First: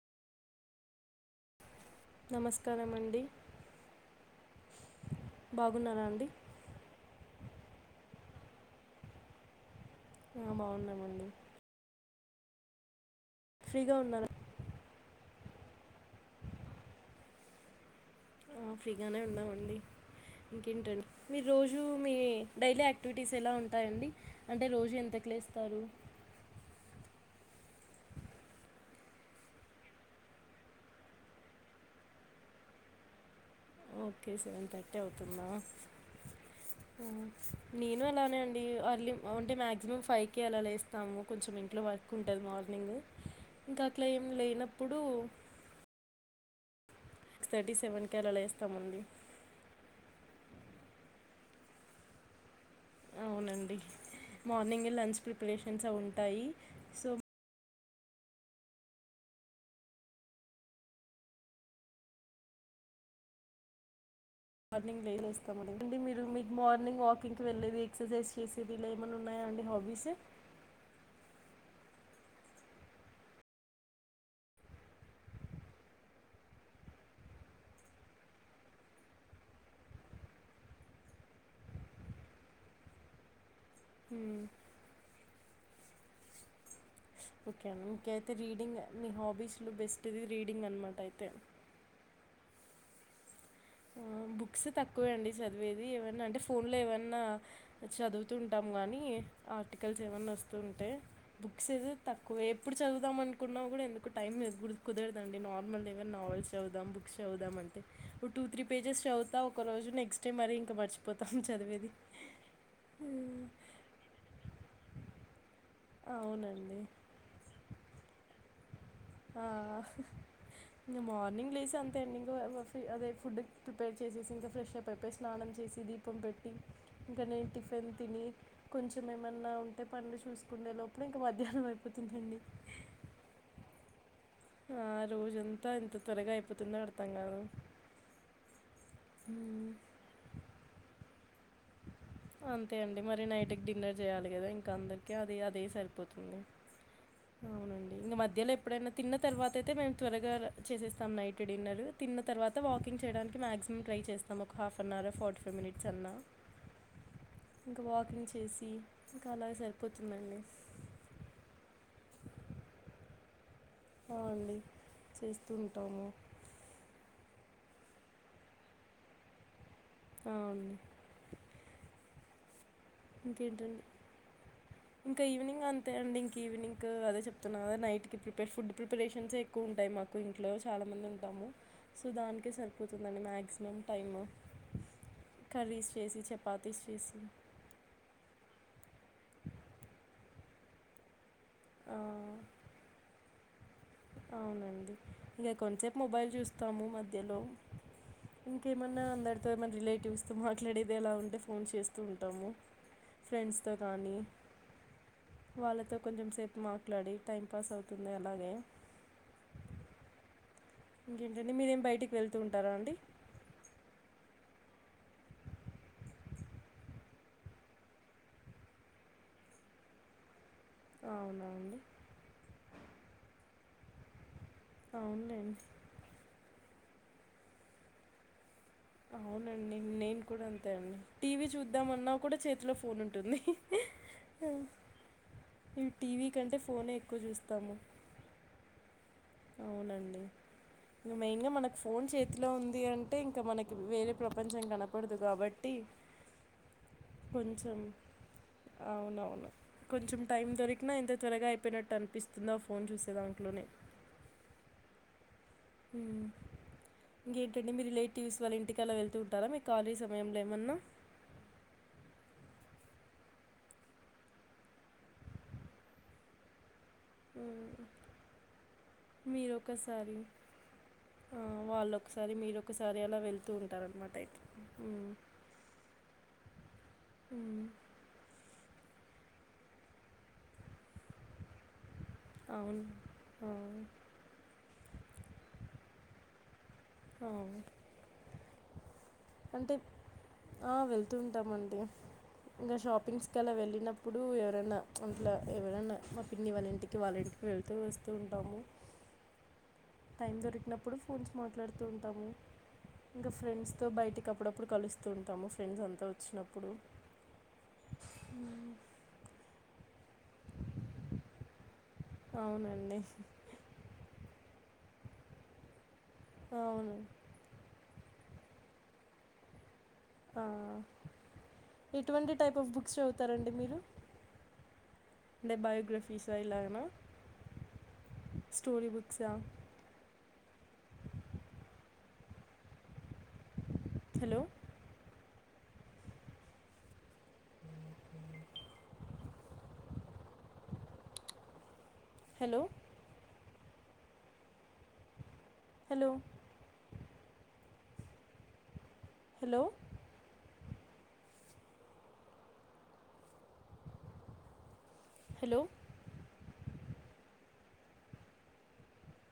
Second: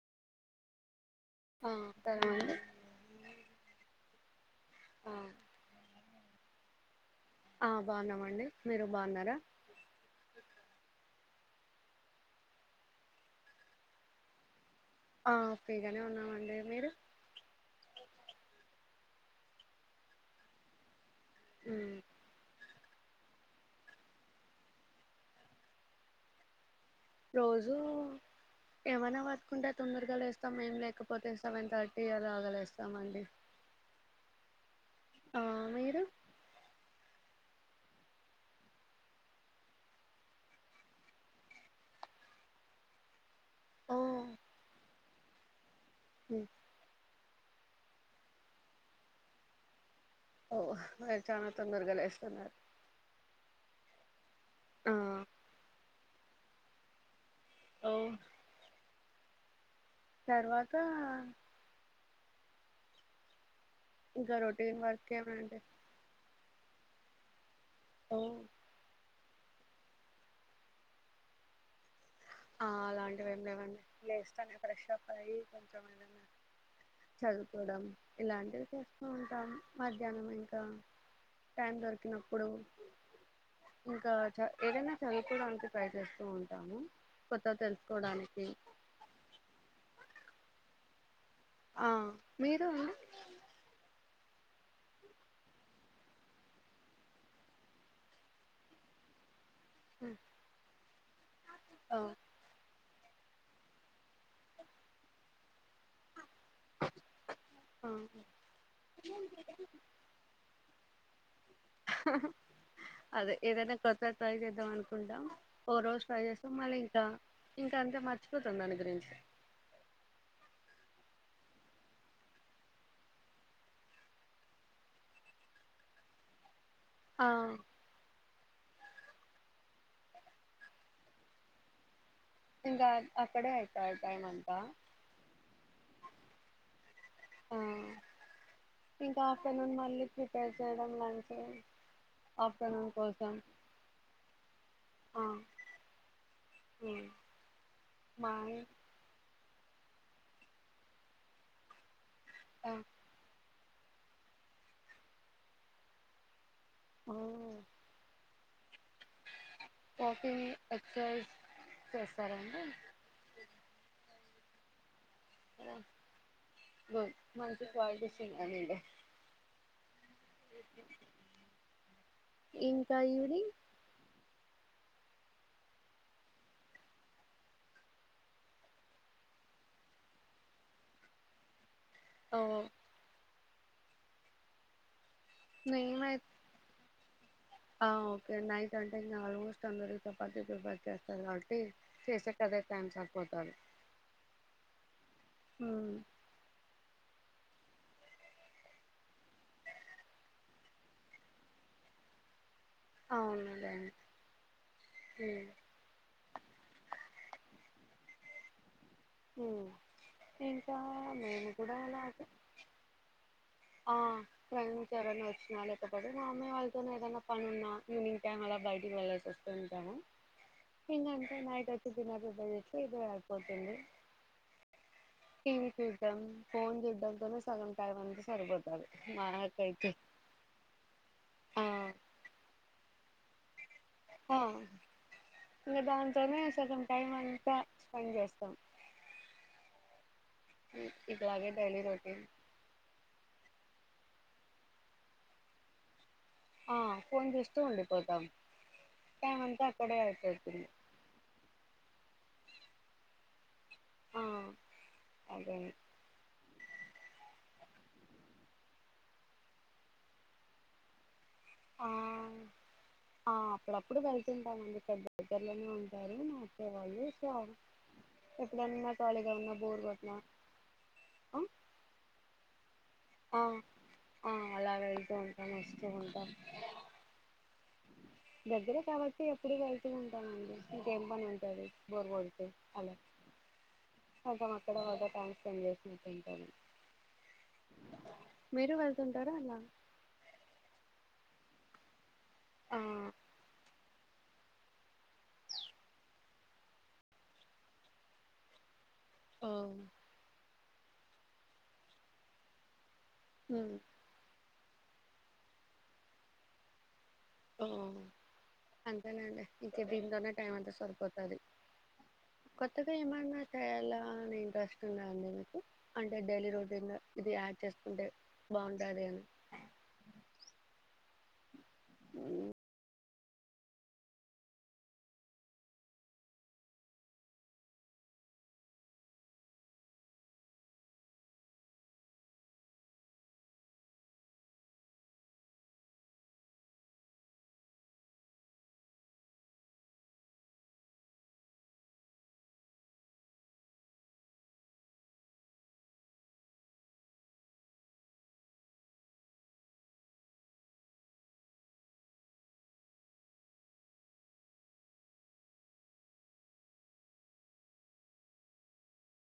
ఆ తరమండి నమస్కారం అండి బాగున్నారా అండి ఆ బావున్నామండి మీరు బావున్నారా ఆ బావున్నామండి ఫ్రీగా ఉన్నార ఆ ఫ్రీ గానే ఉన్ ఆ ఫ్రీగానే ఉన్నామండి ఇంకేంటన్ మీ రోజు మ్మ్ మీ డైలీ యాక్ క్టివిటీస్ ఎలా ఉంటాయండి అంటే రోజు ఎంతకు లేస్తారు రోజూ ఏమైనా వర్కుంటే తొందరగా లేస్తాం ఏం లేకపోతే సెవెన్ థర్టీ అలాగలేస్తమ్ అండి ఓకే సెవెన్ థర్టీ అవుతుందా మీరు ఆ నేను అలానే అండి అర్లీ అంటే మ్యాక్సిమం ఫైవ్కి అలా లేస్తాము కొంచెం ఇంట్లో వర్క్ ఉంటది మార్నింగ్ ఇంకా ఓ అట్లా ఏం లేనప్పుడు మ్మ్ సిక్స్ థర్టీ సెవెన్ కి అళ లేస్తామండి ఓ మీరు చానా తొందరగా లేస్తున్నారు అవునండి మార్నింగే ఆ లంచ్ ప్రిపరేషన్స్ అ ఉం ంటాయి సో ఓ తర్వాత ఇంకా రొటీన్ మార్నింగ్ వర్క్ ఏమండి లేసెస్తాండి మార్నింగ్ వాకింగ్ వెళ్లేేది ఓ ఎక్సైజ్సేది ఇల ఎమన్నా న్నాయ అండి హబీస్ ఆ అలాంటివి ఏమి లేవండి లేస్తనే ఫ్రెష్ అప్ అయ్యి కొంచెం ఏదనా చదువుకోవడం ఇలాంటివి చేస్తూ ఉంటాం మధ్యాహ్నం ఇంకా టైం దొరికినప్పుడు ఇంకా మ్మ్. చా ఏదన్నా చదువు కోడానికి ట్రై చేస్తూ ఉంటాము కొత్తగా ఓకే అండి ఇంకైతే తెలుసుకోవడానికి రీడింగ్ మీ హాబీస్లో బెస్ ది రీడింగ్ అనమాట అైతే ఆ మీరు అండీ ఆ బుక్స్ తక్కువే అండి చదివేది ఏమన్నా అంటే ఫోన్లో ఏమన్నా చదువుతుంటాము గానీ ఆర్టికల్స్ ఏమన్నా వస్తూ ఉంటే బుక్స్ ది ఆ తక్కువే ఇప్పుడు చదువుదాం అనుకున్నా కూడా ఎందుకు టైం గురుద్ కుదరదండి నార్మల్ ఏవైనా నావెల్స్ చదువుదాం బుక్స్ చవుదాం అంటే ఆ టూ త్రీ పేజెస్ చదువుతా ఒకరోజు నెక్ట్ డే మరి త పర్చిపో అదే మ్మ్. ఏదైనా కొత్తగ ట్రై చేద్దాం అనుకుంటాం ఓ రోజు ట్రై చేస్తాం మళ అవునండి. ఇంకా ఇం అంతే మర్చిపోతం దాని గురించి ఆ ఇంగ మార్నింగ్ లేసి అంతే అండి ఇంకో వో వ ఫి అదే ఫుడ్ ప్రిపేర్ చేసేసి ఇంకా ఫ్రెష్ అప్ అయిపోయి స్నానం చేసి దీపం పెట్టి ఆ ఇంకానేన్ టిఫెన్ తిని కొంచెం ఏమన్నా ఉంటే పనులు చూసుకుండే లోపలే ఇంకా మధ్యాహ్నం అయిపో ఇంకా అక్కడే టాగ్ ఆ రోజంతా ఇంత త్వరగా అయిపోతుందిో అర్ ర్థం గ ఆ ఇంకా హ్మ్. ఆఫ్టర్నూన్ మళ్ళీ ప్రిపేర్ చేయడం లంచ్ ఓ అంతే అండి మరి నైట్కి డిన్నర్ చేయాలి కదా ఇంకా అందరికి ఆ అదే ఇగ అదే సరిపోతుంది ఉమ్, అవునండి ఇంగ మా మధ్యలో ఇ- ఎప్పుడైనా తిన్న తర్వాత తయితే మేము త్వరగా చేసేస్తాం నైట్ డిన్నర్ తిన్న తర్వాత ఆ, వాకింగ్ చేయడానికి మ్యాక్సి మ్ ట్రై చేస్తాము ఒక half an hour forty five minutes అన్నా ఇంకా వాకింగ్ చేసి సి ఒకే ఎక్సర్సైజ్ చేస్ అవుండి చేస్తుూ ఉంటాము మనకి కాలిటీషనింటే అవును ఇంకా ఈవినింగ్ ఇంకేంటి అండి ఇంకా ఈవినింగ్ అంతే అండి ఇంక ఈవినింగ్ అదే చెప్తున్నా కదా నైట్కి ప్రిపేర్ ఫుడ్ ప్రిపరేషన్స్ ఏ ఎక్కువ ఉంటాయి మాకు ఇంట్లో చాలా మంది ఉంటాము సో ఓ దానికే సరిపోతుందండి మేక్స్ టైము కర్రీస్ మేమై చేసి చపాతీస్ చేసి ఆ ఓకే నైట్ అంటే ఇంకా ఆల్మోస్ట్ అందరూ చపాతి ప్రిఫర్ చేస్తారు కా చేసే ఆ! కదే [unintelligible] పోతారు అవునండి ఇక కొంతసేపు మొబైల్ చూస్తాము మ మధ్యలో ఇంకేమన్నా అందరితో ఏమైనా రిలేటివ్స్తో మాట్లాడేది ఎలా ఉంటే ఫోన్ చేస్తూ ఉంటాము ఫ్రెండ్స్ తో అవునులేండి కానీ ఉమ్ వాళ్ళతో కొంచెం సేపు మాట్లాడి టైం పాస్ అవుతుంది అలాగే హ్మ్ ఏం ఇంకేంటండి మీరేం బయటికి వెళ్తూ ఉంటారా అండి ఆ ఫ్రెండ్స్ ఎవరని వచ్చినా లేకపోతే మా అమ్మాయి వాళ్ళతోనే ఏదైనా పని ఉన్నా, ఈనింగ్ టైమ్ అలా బయటికి వెళ్ళల్సి వస్తూ ఉంటాము. ఇంకా అంతే అవునా నైట్ అండి వచ్చి తినబూధి అయితే ఇగ ఏంది ఏం అవునులేండి చుద్దాం ఫోన్ చూడంకనే సగం టైమ్ అంత సరిపోతుదు అవునండి నేను కూడా అంతే అండి టీవీ ఆ చూద్దామన్నా కూడా చేతిలో ఫోన్ ఉంటుంది ఆ ఇంకా ఈ టీవీ దాంతోనే కంటే సగం ఫోనే టైం ఎక్కువ అంతా చూస్తాము స్పెండ్ చేస్తాం అవునండి ఇంక ఇట్లాగే మెయిన్గా మనకు డైలీ ఫోన్ రొటీన్ చేతిలో ఉంది అంటే ఇంకా మనకి వేరే ప్రపంచం కనపడదు కాబట్టి ఆ ఫోన్ చేస్తూ కొంచెం ఉండిపోతాం టైం అవునవును అంతా అక్కడే అయిపోతుంది చెప్పినట్టు అనిపిస్తుందా ఫోన్ చూసేదాంట్లోనే ఆ అదే అండి ఇంకేంటండి మీ రిలేటివ్స్ వాళ్ళ ఇంటికి అలా వెళ్తు ఉంటారా మీకు కాలి సమయంలో ఏమన్నా ఆ ఆ అప్పుడప్పుడు వెళ్తుంటామండి [unintelligible] ఉంటారు వాళ్ళు సో మ్మ్. ఎప్పుడన్నా ఖాళీగా ఉన్నా మీరు బోర్ పట్న ఒకసారి ఆ, వాళ్ళు ఒకసారి మీరు ఒకసారి అలా ఆ వెళ్తూ ఉంటారనమాట ఆ అయితే అలా మ్మ్. వెళ్తూ ఉంటాం వస్తూ ఉంటాం మ్మ్. దగ్గరే కాబట్టి ఎప్పుడ వెళ్తూ ఉంటానండి ఇంకేం పని ఉంటది బోర్ కొడితే అవును అలా ఆ, ఇక్కడ టైమ్ స్పెండ్ చేసినట్టు ఉంటుంది ఆ మీరు వేల్ అంటే ఆ వెళ్తు ద్దమంది ఇంకా ఆ షాపింగ్స్ కి అలా వెళ్ళినప్పుడు ఇప్పుడు ఎవరైనా అట్లా ఎవరైనా మా పిన్ని వాళ్ళ ఇంటికి వాళ్ళ ఇంటికి వెళ్తూ వస్తూ ఉంటాము ఓ టైం దొరికినప్పుడు ఫోన్స్ మాట్లాడుతూ ఉంటాము ఇంకా ఫ్రెండ్స్ తో బయటికి అప్పుడప్పుడు కలుస్తూ ఉంటాము ఫ్రెండ్స్ అంతా వచ్చినప్పుడు ఓ మ్మ్. అంతేనండి ఎప్పుంతోన్నా టైం అంతా సరిపోతది కొత్తగా అవునండి ఏమన్నా చేయలా రెస్ట్ ఉందా అండి మీకు అంటే డైలీ రొటీన్ అవును లో ఇది యాడ్ ఉంటే బాగుంటాది అని ఆ ఇటువంటి టైప్ ఆఫ్ బుక్స్ చ తరండి మీరు అంటే బయోగ్రఫీస ఇలాగన story books hello hello hello hello hello